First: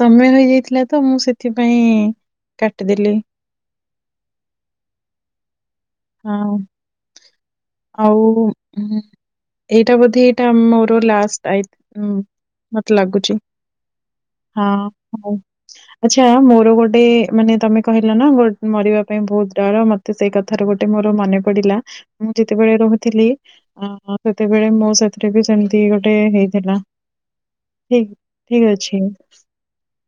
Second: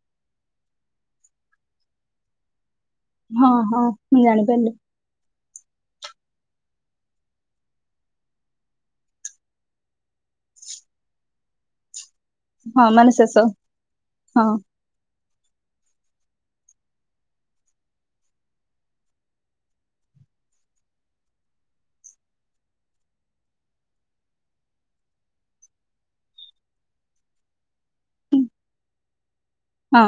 ସମୟ ହେଇଯାଇଥିଲା ତ ମୁଁ ସେଥିପାଇଁ କାଟ୍ ହଁ ହଁ ମୁଁ ଜାଣି ପାରିଲି। ହଁ ଆଉ ଏଇଟା ବୋଧେ ଏଇଟା ମୋର ଲାଷ୍ଟ୍ ହଁ ମତେ ମାନେ ଲାଗୁଛି ଶେଷ ହଁ ହଁ। ଆଚ୍ଛା ମୋର ଗୋଟେ ମାନେ ତମେ କହିଲା ନା ଗୋ ମରିବା ପାଇଁ ବହୁତ ଡର ମତେ ସେଇ କଥାରୁ ଗୋଟେ ଗ ମୋର ମନେ ପଡିଲା ମୁଁ ଯେତେବେଳେ ରହୁଥିଲି ସେତେବେଳେ ମୋ ସାଥିରେ ବି ସେମିତି ଗୋଟେ ହେଇଥିଲା ଠିକ୍ ଅଛି? ହଁ।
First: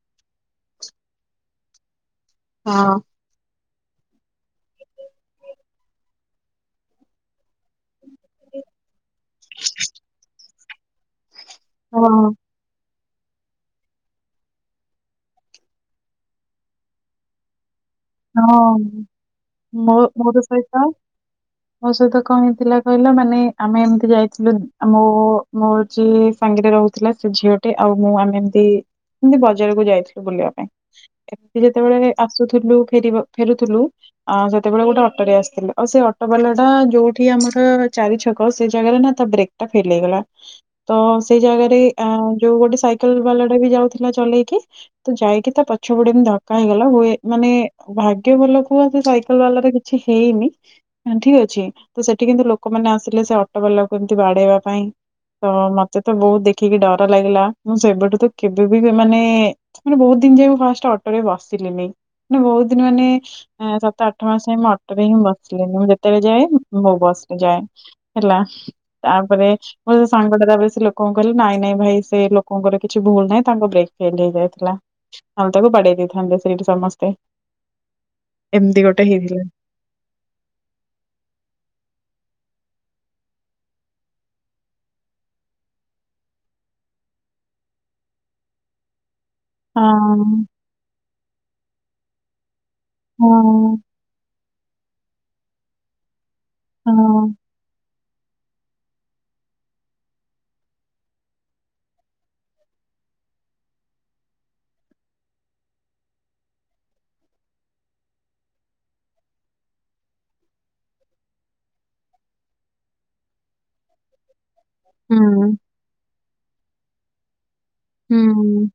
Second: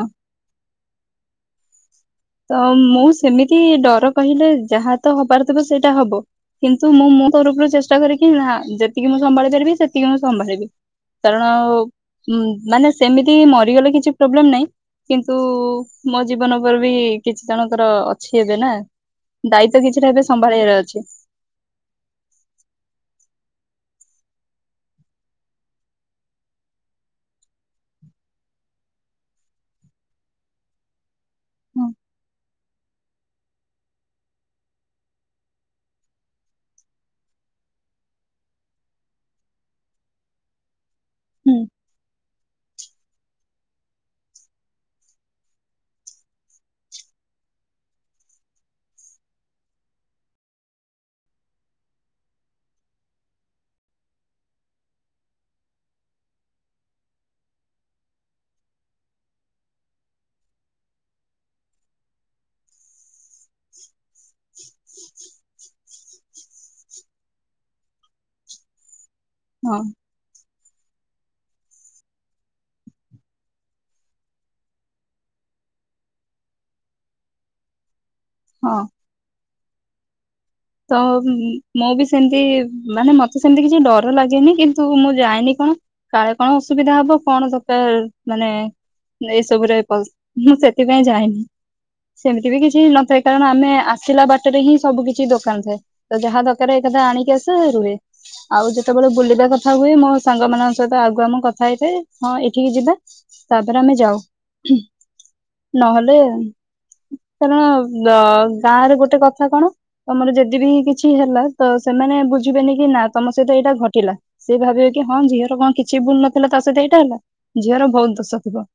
ତ ହଁ। ମୁଁ ସେମିତି ଡର କହିଲେ ଯାହା ତ ହବାର ଥିବ ସେଇଟା ହବ କିନ୍ତୁ ମୁଁ ମୁଁ ତରଫରୁ ଚେଷ୍ଟା କରିକି ନା ଯେତିକି ମୁଁ ସମ୍ଭାଳି ପାରିବି ସେତିକି ମୁଁ ସମ୍ଭାଳିବି। କାରଣ ହଁ ମାନେ ସେମିତି ମରିଗଲେ କିଛି ପ୍ରୋବ୍ଲେମ୍ ନାହିଁ କିନ୍ତୁ ମୋ ଜୀବନ ଉପରେ ବି କିଛି ଜଣ ହଁ ମୋ କିଛିଟା ଏବେ ମୋର ସମ୍ଭାଳିବାର ସହିତ ଅଛି ମୋ ସହିତ କଣ ହେଇଥିଲା କହିଲ ମାନେ ଆମେ ଏମିତି ଯାଇଥିଲୁ ମୋ ମୋ ଯିଏ ସାଙ୍ଗରେ ରହୁଥିଲା ସେ ଝିଅଟେ ଆଉ ମୁଁ ଆମେ ଏମିତି ଏମିତି ବଜାରକୁ ଯାଇଥିଲୁ ବୁଲିବା ପାଇଁ ଏମତି ହଁ ଯେତେବେଳେ ଆସୁଥିଲୁ ଫେ ଫେରୁଥିଲୁ ଆ ସେତେବେଳେ ଗୋଟେ ଅଟୋ ରେ ଆସିଥିଲୁ ଆଉ ସେ ଅଟୋ ବାଲା ଟା ଯୋଉଠି ଆମର ଚାରି ଛକ ସେ ଜାଗାରେ ନା ତା ବ୍ରେକ୍ ଟା ଫେଲ ହେଇଗଲା ତ ସେଇ ହୁଁ ଜାଗାରେ ଯୋଉ ଗୋଟେ ସାଇକେଲ ବାଲା ବି ଯାଉଥିଲା ଚଲେଇକି ତ ଯାଇକି ତା ପଛ ପଟେ ଏମିତି ଧକ୍କା ହେଇଗଲା ହୁଏ ମାନେ ଭାଗ୍ୟ ଭଲ କୁହ ସେ ସାଇକେଲ ବାଲାର କିଛି ହେଇନି ଠିକ୍ ଅଛି ତ ସେଠି କିନ୍ତୁ ଲୋକମାନେ ଆସିଲେ ସେ ଅଟୋବାଲାକୁ ଏମିତି ବାଡ଼େଇବା ପାଇଁ ତ ମତେ ତ ବହୁତ୍ ଦେଖିକି ଡର ଲାଗିଲା। ମୁଁ ସେବେଠୁ ତ କେବେ ବି ମାନେ ବହୁତ୍ ଦିନ ଯାଏ ମୁଁ ଫାଷ୍ଟ ଅଟୋରେ ବସିଲିନି ମାନେ ବହୁତ ମାନେ ସାତ ଆଠ ମାସ ପାଇଁ ମୁଁ ଅଟୋରେ ହିଁ ବସିଲନି ମୁଁ ଯେତେବେଳେ ଯାଏ ମୋ ବସ୍ ରେ ଯାଏ ହେଲା। ତାପରେ ହଁ ମୋ ସାଙ୍ଗଟା ଲୋକଙ୍କୁ କହିଲେ ନାଇଁ ନାଇଁ ଭାଇ ସେ ଲୋକଙ୍କର କିଛି ଭୁଲ ନାହିଁ ତାଙ୍କ ବ୍ରେକ୍ ଫେଲ ହେଇଯାଇଥିଲା। ନହେଲେ ତାକୁ ବାଡେ଼ଇ ଦେଇଥାନ୍ତେ ସେଇଠି ସମସ୍ତେ। ହଁ। ଏମିତି ଗୋଟେ ହେଇଥିଲା। ତ ମୁଁ ବି ସେମିତି ମାନେ ମତେ ସେମତି କିଛି ଡର ଲାଗେନି କିନ୍ତୁ ମୁଁ ଯାଏନି କଣ କାଳେ କଣ ଅସୁବିଧା ହବ କଣ ଦରକାର ମାନେ ଏଇ ସବୁରେ ହଁ ପସ୍ ମୁଁ ସେଥିପାଇଁ ଜାଏନି। ସେମିତି ବି କିଛି ନଥାଏ ହଁ କାରଣ ଆମେ ଆସିଲା ବାଟ ରେ ହିଁ ସବୁ କିଛି ଦୋ ଦୋକାନ ଥାଏ ତ ଯାହା ଦ କାରେ ଏଇଟା ତ ହଁ। ଆଣିକି ଆସେ ରୁହେ। ଆଉ ଯେତେବେଳେ ବୁଲିବା କଥା ହୁଏ ମୋ ସାଙ୍ଗ ମାନଙ୍କ ସହିତ ଆଗୁଆ ଆମ କଥା ହେଇଥାଏ ହଁ ଏଠିକି ଯିବା ତାପରେ ଆମେ ଯାଉ ନହେଲେ କାରଣ ଗାଁରେ ଗୋଟେ କଥା କଣ। ତମର ଯଦି ବିି କିଛି ହେଲା ତ ସେମାନେ ବୁଝିବେନି କି ନା ତମ ସହିତ ଏଇଟା ଘଟିଲା। ସେ ଭାବିବେ କି ହଁ ହୁଁ, ଝିଅର କଣ କିଛି ଭୁଲ ନଥିଲା ତା ସହିତ ଏ [unintelligible] ଝିଅର ବହୁତ ଦୋଷ ଥିବ ହୁଁ,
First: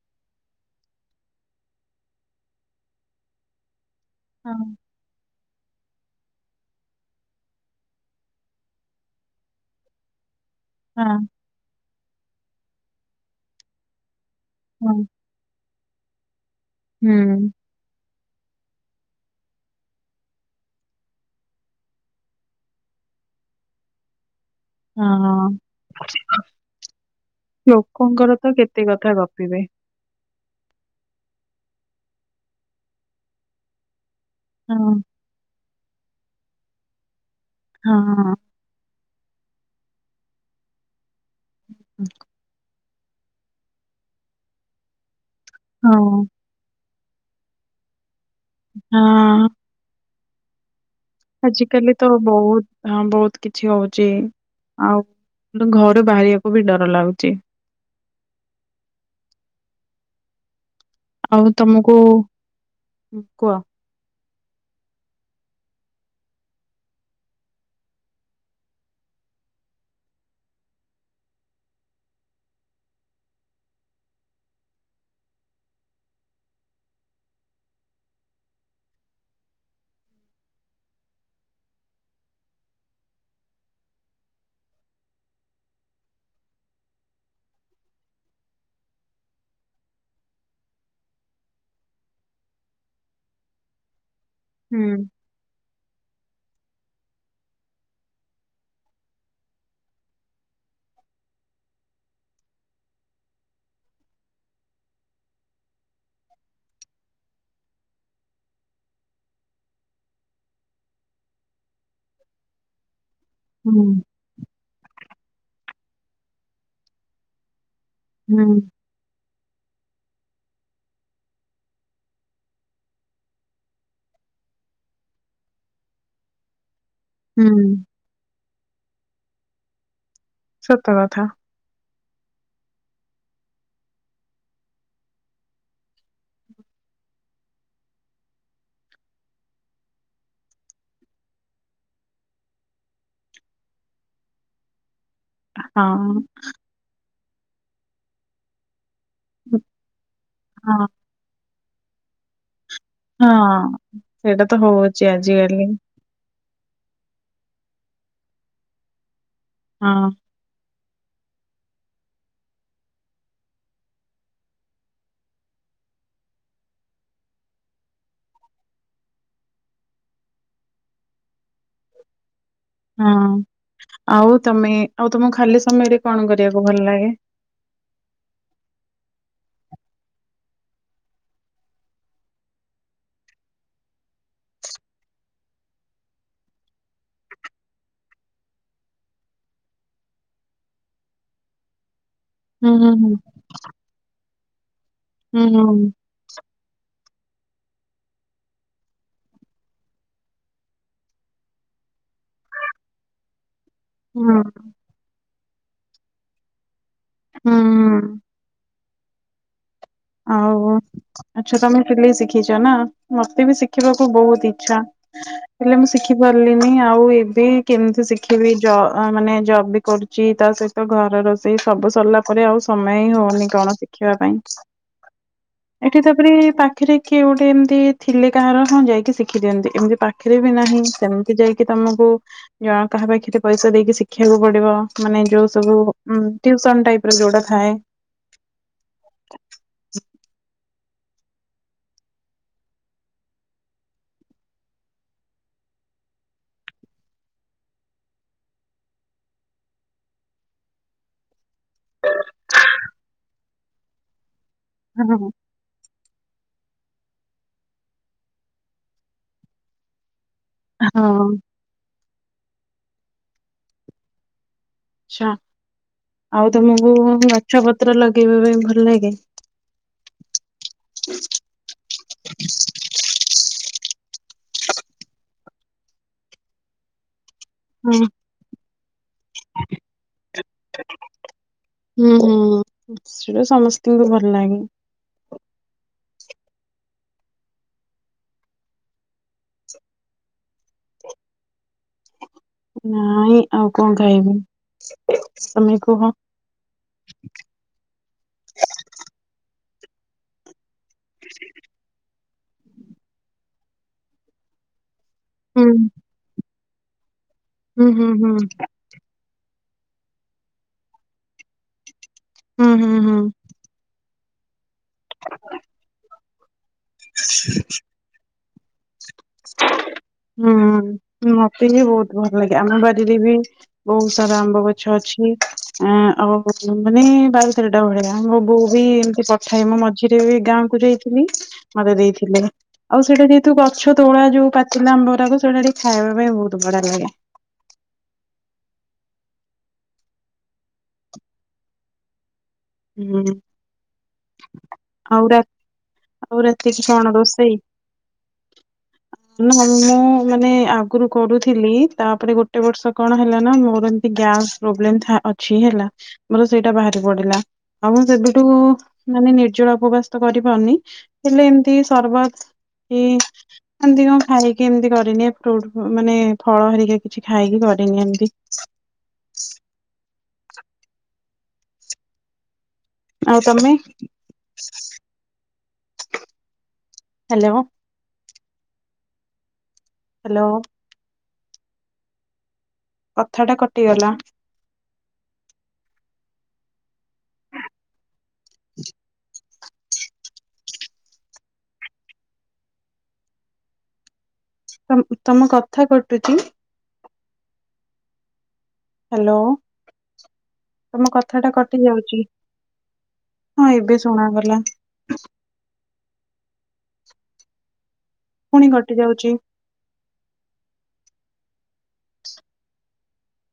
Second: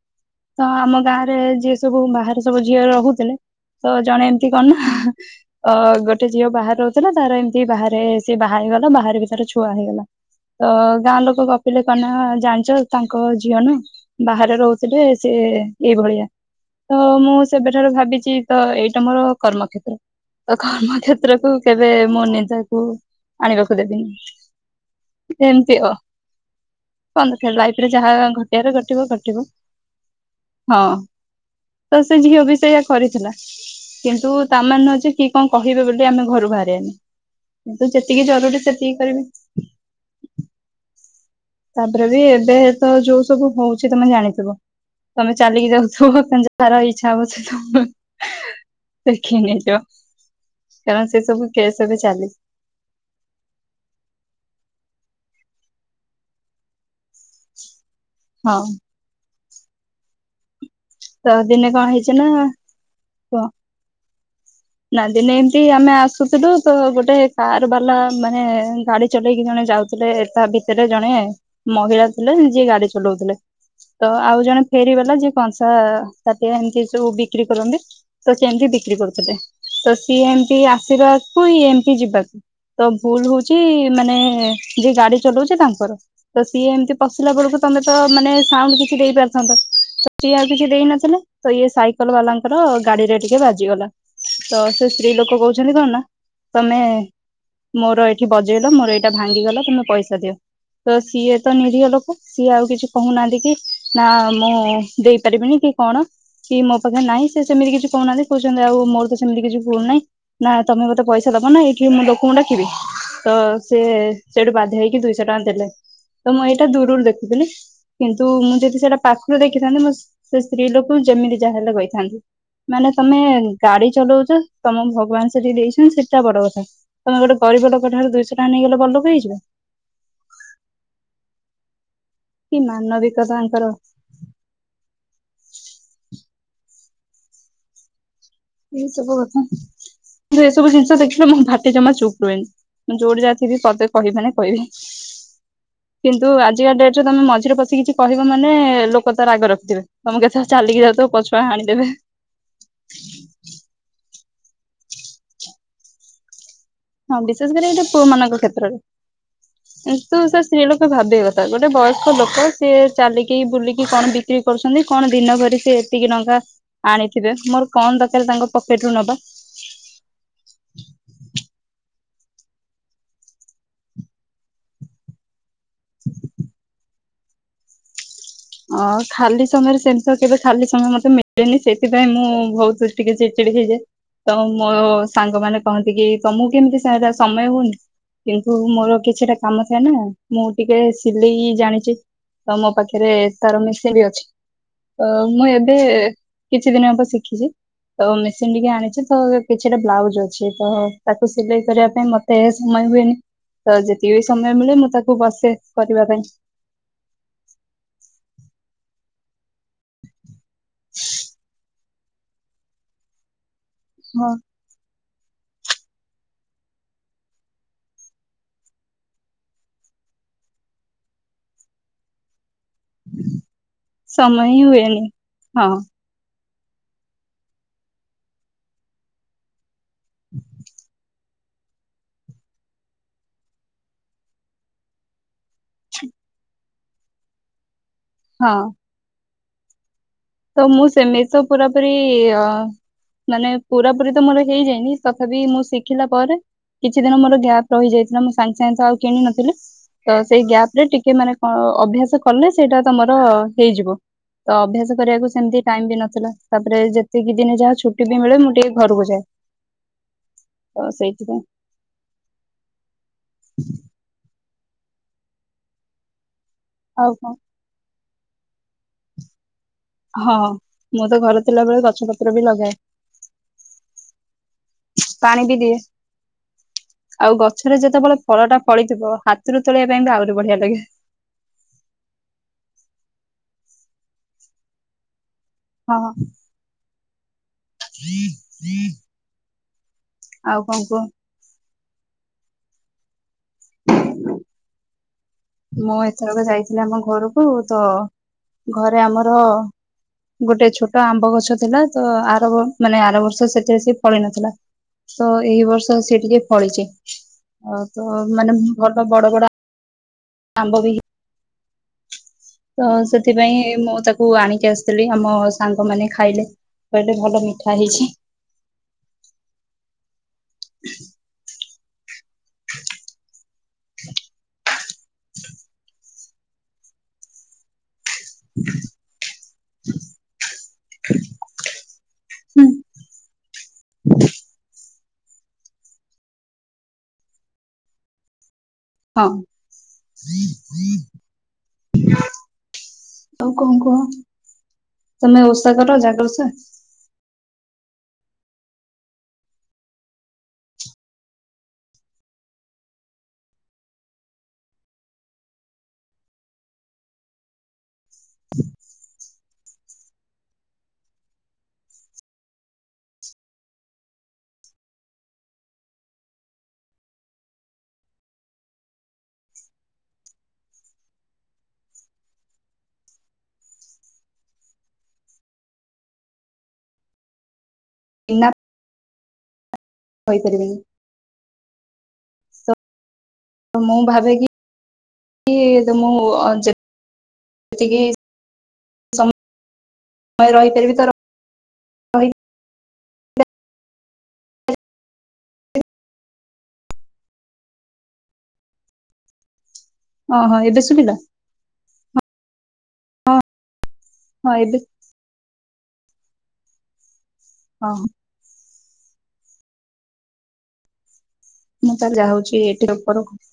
ତ ଆମ ଗାଁରେ ଯିଏ ସବୁ ବାହାରେ ସବୁ ଝିଅ ରହୁଥିଲେ। ତ ଜଣେ ଏମତି ହଁ କଣ ନା ଅ ଗୋଟେ ଝିଅ ବାହାରେ ରହୁଥିଲା ତାର ଏମିତି ବାହାରେ ସେ ବାହା ହେଇଗଲା ବାହାରେ ବି ତାର ଛୁଆ ହେଇଗଲା। ତ ଗାଁ ହଁ ଲୋକ ଗପିଲେ କଣ ନା ଜାଣିଛ। ତାଙ୍କ ଝିଅ ନ। ବାହାରେ ହଁ ରହୁଥିଲେ ସିଏ ଏଇଭଳିଆ। ତ ମୁଁ ହୁଁ। ସେବେଠାରୁ ଭାବିଛି ଚି ତ ଏଇଟା ମୋର କର୍ମକ୍ଷେତ୍ର ତ କର୍ମକ୍ଷେ କ୍ଷେତ୍ରକୁ କେବେ ମୋ ନିଦାକୁ ଆଣିବାକୁ ଦେବିନି। ହଁ ଏମତି ଅ କଣ ଦରକାର ଲାଇଫରେ ଯାହା ଲୋକଙ୍କର ତ ଘଟିବାର କେତେ ଘଟିବ କଥା ଘଟିବ ଗପିବେ। ହଁ। ତ ସେ ଝିଅ ବି ସେୟା କରିଥିଲା। କିନ୍ତୁ ତାମାନେ ହଁ ନୁହ ଯେ କି କଣ କହ ବେ ବୋ [unintelligible] ଆମେ ଘରୁ ବାହାରି ଆନି। ମୁଁ ତ ଯେତିକି ହଁ। ଜରୁରୀ ସେତିକି କରିବି। ତାପରେ ବିି ଏବେ ତ ଯୋଉ ସବୁ ହଉଛି ତମେ ଜାଣିଥିବ। ତମେ ଚାଲିକି ହଁ ଯାଉଥିବ କ ଯାହାର ଇ। ଇଛା ହବ ସେ ତମ। ହଁ ଟେକିନେଇ ଯିବ। ଆଜିକାଲି ତ ବହୁତ ହଁ ବହୁତ କିଛି ହଉଛି ଆଉ। ଘରୁ ବାହାରିବାକୁ ବି ଡର ଲାଗୁ ହଁ। ତ ଆଉ ଦିନେ କଣ ତମକୁ ହେଇଛି ନା କହ। କୁହ। ନା, ଦିନେ ଏମ୍ ତି ଆମେ ଆସୁଥୁଲୁ, ତ ଗୋଟେ କାର ବାଲା, ମାନେ ଗାଡି ଚଲେଇକି ଜଣେ ଯାଉଥିଲେ ।ତା ଭିତରେ ଜଣେ ମହିଳା ଥିଲେ, ଯିଏ ଗାଡି ଚଲଉଥିଲେ। ତ ଆଉ ଜଣେ ଫେରିବାଲା ଯିଏ କଣ ତା ତାତିଆ ଆନ କି ଏସବୁ ସବୁ ବିକ୍ରି କରନ୍ତି, ତ ସେମିତି ବିକ୍ରି କରୁଥିଲେ। ତ ସିଏ ଏମତି ଆସିବାକୁ, ଇ ଏମତି ଯିବାକୁ ତ ଭୁଲ ହଉଛି। ମାନେ ଯିଏ ଗାଡି ଚଲାଉଛି, ତାଙ୍କର ତ ସିଏ ଏମ୍ ତି ପଶିଲା ବେଳକୁ ତମେ ତ ମାନେ ସାଉଣ୍ଡ କିଛି ଦେଇ ପାରିଥାନ୍ତ। ସିଏ ଆଉ କିଛି ଦେଇ ନଥିଲେ, ତ ଇଏ ସାଇକଲ ବାଲାଙ୍କର ଗାଡି ରେ ଟିକେ ବାଜିଗଲା। ତ ସେ ହୁଁ ସ୍ତ୍ରୀ ଲୋକ କଉ ଚୁଲି କଣ ନା, ତମେ ମୋର ଏଇଠି ବଜେଇଲ, ମୋର ଏଇଟା ଭାଙ୍ଗିଗଲା ତମେ ପଇସା ଦିଅ ।ତ ସିଏ ତ ନିରିହ ଲୋକ, ସିଏ ଆଉ କିଛି କହୁନାହାନ୍ତି କି ନା, ମୁଁ ଦେଇପାରିବିନି କି କଣ, କି ମୋ ପାଖେ ନାହିଁ। ସେ ସେମିତି କିଛି କହୁନାହାନ୍ତି କହୁଛନ୍ତି, ଆଉ ମୋର ତ ସେମିତି କିଛି ଭୁଲ ନାହିଁ ।ନା ତମେ ମୋତେ ପଇସା ଦବ ନା ଏଇ କି ମୁଁ ଲୋକଙ୍କୁ ଡାକିବି। ତ ହୁଁ ସିଏ ସେଠୁ ବାଧ୍ୟ ହେଇକି, ଦୁଇଶହ ଟଙ୍କା ଦେଲେ। ତ ମୁଁ ଏଇଟା ଦୂରରୁ ଦେଖିଥିଲି। କିନ୍ତୁ ମୁଁ ହୁଁ। ଯଦି ସେଇଟା ପା ଦେଖିଥାନ୍ତି ସେ ସ୍ତ୍ରୀ ଲୋକ ଯେମିତି ଯାହାହେଲେ କହିଥାନ୍ତି। ମାନେ, ତମେ ଗାଡି ଚଲଉଚ ତମକୁ ଭଗବାନ ସେଠି ଦେଇଛନ୍ତି। ସେଟା ବଡ କଥା । ତମେ ଗୋଟେ ହୁଁ ଗରିବ ଲୋକ ଠାରୁ ଦୁଇଶ ଟଙ୍କା ନେଇଗଲ। ବଡ୍ ଲୋକ ହେଇଯିବ । ସତ କଥା । କି ମାନବିକତା ଆଙ୍କର । ଏଇ ସବୁ କଥା, ଏସବୁ ଜିନିଷ ଦେଖିଲେ ମୋ ଭାଟି ଜମା ଚୁପ୍ ରୁଏନି। ମୁଁ ଯୋଉଟି ଯାହା ଥିବି, ପଦେ କହିବି ମାନେ କହିବି। ହଁ। କିନ୍ତୁ ଆଜିକା ଡେଟ୍ ରେ ତମେ ମଜ ରେ ପଶି କିଛି କହିବ ମାନେ କ ତା ରାଗ ରଖଥିବେ ତମେ କେତେଳେ ଚାଲିକି ଯାଉଛ ପଛୁଆ ଆନି ଦେବେ ହଁ। ହଁ ଅଁ । ସେଇଟା ତ ହଉଚି ଆଜିଆଲି । ହଁ ବିଶେଷ କରି ଏଇଟା ପୁଅ ମାନଙ୍କ କ୍ଷେତ୍ରରେ। ହଁ। ତୁ ସେ ସିଲୁ ଭାବିବା କଥା ଗୋଟେ ବୟସ୍କ ଲୋକ ସିଏ ଚାଲିକି ବୁଲିକି କଣ ବିକ୍ରି କରୁଛନ୍ତି କଣ ଦିନ ଭରି ସେି ଏତିକି ନଙ୍କା ଆଣିଥିବେ ମୋର କଣ ଦରକାର ତାଙ୍କ ପକେଟ ରୁ ନବା। ହଁ ଆଉ ତମେ ଆଉ ତୁମକୁ ଖାଲି। ସମୟରେ କଣ କରିବାକୁ ଭଲ ଲାଗେ। ହଁ ଖାଲି ସମୟରେ ସେମ୍ ତ କେବେ ଖାଲି ସମୟ ମତେ ମିଳେନି ସେଥିପାଇଁ ମୁଁ ବହୁତ ଟିକେ ଚିଚିଡି ହେଇଯେ ତ ମୋ ସାଙ୍ଗ ମାନ କହନ୍ତି କି ତମକୁ କେମିତି ସାରେ ସମୟ ହଉନି କିନ୍ତୁ ମୋର କିଛିଟା କାମ ଥାଏ ନା ମୁଁ ଟିକେ ସିଲେଇ ଜାଣିଚି। ତ ହୁଁ ମୋ ହୁଁ ପାଖରେ। ହୁଁ ତାର ମିଶି ବି ଅଛି। ଅ ମୁଁ ହୁଁ ଏବେ କିଛି ଦିନ ହେବ ଶି ଜି ତ ମେସିନ ଟିକେ ଆଣିଛି ତ କିଛିଟା ବ୍ଲାଉଜ ଅଛି ତ ତାକୁ ସିଲେଇ କରିବା ପାଇଁ ମତେ ସମୟ ହୁଏନି । ତ ଯେତିକି ବି ହୁଁ। ସମୟ ମିଳେ ମୁଁ ତାକୁ ବସେ କରିବା ପାଇଁ। ହୁଁ ହୁଁ। ଆଉ ଆଚ୍ଛା ତମେ। ହେଲେ ଶିଖିଛ ନା ମତେ ବି ଶି ଦେଖିବାକୁ ହଁ ବହୁତ ଇଚ୍ଛା। ହେଲେ ମୁଁ ଶିଖି ପାରିଲିନି ଆଉ ଏବେ କେମିତି ଶିଖିବି ମାନେ ଜବ୍ ବି କରୁଛି ତା ସହିତ ଘର ରୋଷେଇ ସବୁ ସରିଲା ପରେ ଆଉ। ସମୟ ହଉନି କଣ ଶିଖିବା ପାଇଁ। [unintelligible] ହଁ। ଏଠି ତାପରେ ପାଖରେ କିଏ ଗୋଟେ ଏମିତି ଥିଲେ କାହାର ହଁ ଯାଇକି ଶିଖି ଦିଅନ୍ତି ଏମିତି। ପାଖିରେ ବି ନାହିଁ ସେମ। ଯାଇକି ତମକୁ ଜଣ କାହା ପାଖରେ ପଇସା ଦେଇକି ଶିଖିବାକୁ ପଡିବ ମାନେ ଯୋଉ ସବୁ ଟିଉସନ୍ ଟାଇପ୍ ର ଯୋଉଟା ଥାଏ। ହଁ। [inaudible] ତ ମୁଁ ସେ ମେଷ ପୁରାପୁରି ମାନେ ପୁରାପୁରି ତ ମୋର ହେଇଯାଇନି ତଥାପି ମୁଁ ଶିଖିଲା ପରେ କିଛି ଦିନ ମୋର ଗ୍ୟାପ ରହିଯାଇଥିଲା ମୁଁ ସାଙ୍ଗ ସାଙ୍ଗ ଆଉ କିଣ ନଥିଲି ତ ସେଇ ଗ୍ୟାପ ରେ ଟିକେ ମାନେଣ ଅଭ୍ୟାସ କଲେ ସେଇଟା ତ ମୋର ହେଇଯିବ ତ ଅଭ୍ୟାସ। ହଁ କରିବାକୁ ହଁ। ସେମିତି ଟାଇମ୍ ବି ନଥିଲା। ତାପରେ ଯେତିକି ଦିନେ ଯାହା ଛୁଟି ବି ମିଳେ ମୁଁ ଟିକେ ଘରକୁ ଯାଏ। ତ ହଁ ସେଇଥିପାଇ। [inaudible] ଆଛା। ଆଉ ତମକୁ ଆଉ କଣ ଗଛ ପତ୍ର ଲଗ। ପକେଇବା ପାଇଁ ଭଲ ଲାଗେ। ହଁ ମୁଁ ତ ଘରେ ଥିଲାବେେଳେ ଗଛ ପତ୍ର ବି ଲଗାଏ। ପାଣି ବି ଦିଏ। ଆଉ ଗଛରେ ହୁଁ। ଯେତେବେଳେ ଫଳ ଟା ଫଳିଥିବ ହାତରୁ ତୋଳିବା ପାଇଁ ବି ଆହୁରି ବଢିଆ ଲାଗେ। ମୁଁ ଭଲ ଲାଗେ। ହଁ। [inaudible] ଆଉ କଣ କୁହ। ନାଇଁ। ଆଉ କଣ କହିବି। ମୁଁ ଏଥରକ ଯାଇଥିଲି ଆମ ଘରକୁ ତ ଘରେ ଆମର ହ ଗୋଟେ ଛୋଟ ଆମ୍ବ ଗଛ ଥିଲା ତ ମାନେ ଆର ବର୍ଷ ସେଥିରେ ସେ ଫଳ ନଥିଲା। ତ ହୁଁ ଏଇ ବର୍ଷ ସେ ଟିକେ ଫଳିଛି। ଆ ହୁଁ ହୁଁ ତ ହୁଁ। ମାନେ ଘରର ବଡ ବଡ। ଆମ୍ବ ବିହ ହୁଁ ତ ହୁଁ ହୁଁ। ସେଥିପାଇଁ ମୁଁ ତାକୁ ହଉ ଆଣିି ଆ ଆମ ସାଙ୍ଗମାନୋନ ଖାଇଲେ। [inaudible] କହିଲେ ଭଲ ମିଠା ହେଇଛି। [inaudible] ହୁଁ ହଁ। ମ ତେ ବି ବହୁତ ଭଲ ଲାଗେ ଆମବାଡ଼ିରେ ବି ବହୁତ ସାରା ଆମ୍ବ ଗ ଗଛ ଅଛି ଆ ଆଉ ମାନେ ବାର ତେରଟା ଭଳିିଆ। ମୋ ବୋଉ ବି ଏମିତି ପଥାଏ ମୋ ମଝିରେ ବି ଗାଁକୁୁ ଯାଇଥିଲି ମତେ ଦେଇଥିଲେ ହୁଁ ଆଉ ସେଇଟା ଯେହେତୁ ଗଛ ତୋଳା ଯଉ ପାଚ ଆମ୍ବରାକୁ ସେଟା ଟ ଖାଇବା ପାଇଁ ବହୁତ ବଢିଆ ଲାଗେ। ହଁ। ହୁଁ ଆଉ କଣ କୁହ ଆଉ ରା ତମେ ଓଷା କର ଜାଗରଷ। ସେ ମୁଁ ମାନେ ଆଗରୁ କରୁଥିଲି ତାପରେ ଗୋଟେ ବର୍ଷ କଣ ହେଲା ନା ମୋର ଏମତି ଗ୍ୟାସ୍ ପ୍ରୋବ୍ଲେ ଅଛି ହେଲା ମୋର ସେଇଟା ବାହାରି ପଡିଲା। ଆଉ ମୁଁ ସେବଠୁ ମାନେ ନିର୍ଜଳା ଉପବାସ ତ କରିପାରୁନି ହେଲେ ଏମିତି ସର୍ବତ କି ଏମିତି କଣ ଖାଇକି ଏମତି କରିନି ଫ୍ରୁଟ ମାନେ ଫଳ ହେରିକି କିଛି ଖାଇକି କରିନି ଏମତି। ଆଉ ତମେ? ହ୍ୟାଲୋ। ନା। ହ୍ୟାଲୋ ହାଇପାରିବ। କଥା ଟା କଟିଗଲା ତ ମୁଁ ଅତିକି ହୁଁ। ମୁଁ ରହିପାରିବି ତ ର ତମ କଥା କଟୁଛି। ହାଲୋ। ଓହୋ ଏବେ ସୁବିଲା ହ। ହଁ ଏବେ ହଁ ଶୁଣାଗଲା ଏବେ ହଁ। ପୁଣି କଟି ଯାଉଛି। ମୁଁ ତା ଯାଉଛି ଏଠି ଉପରକୁ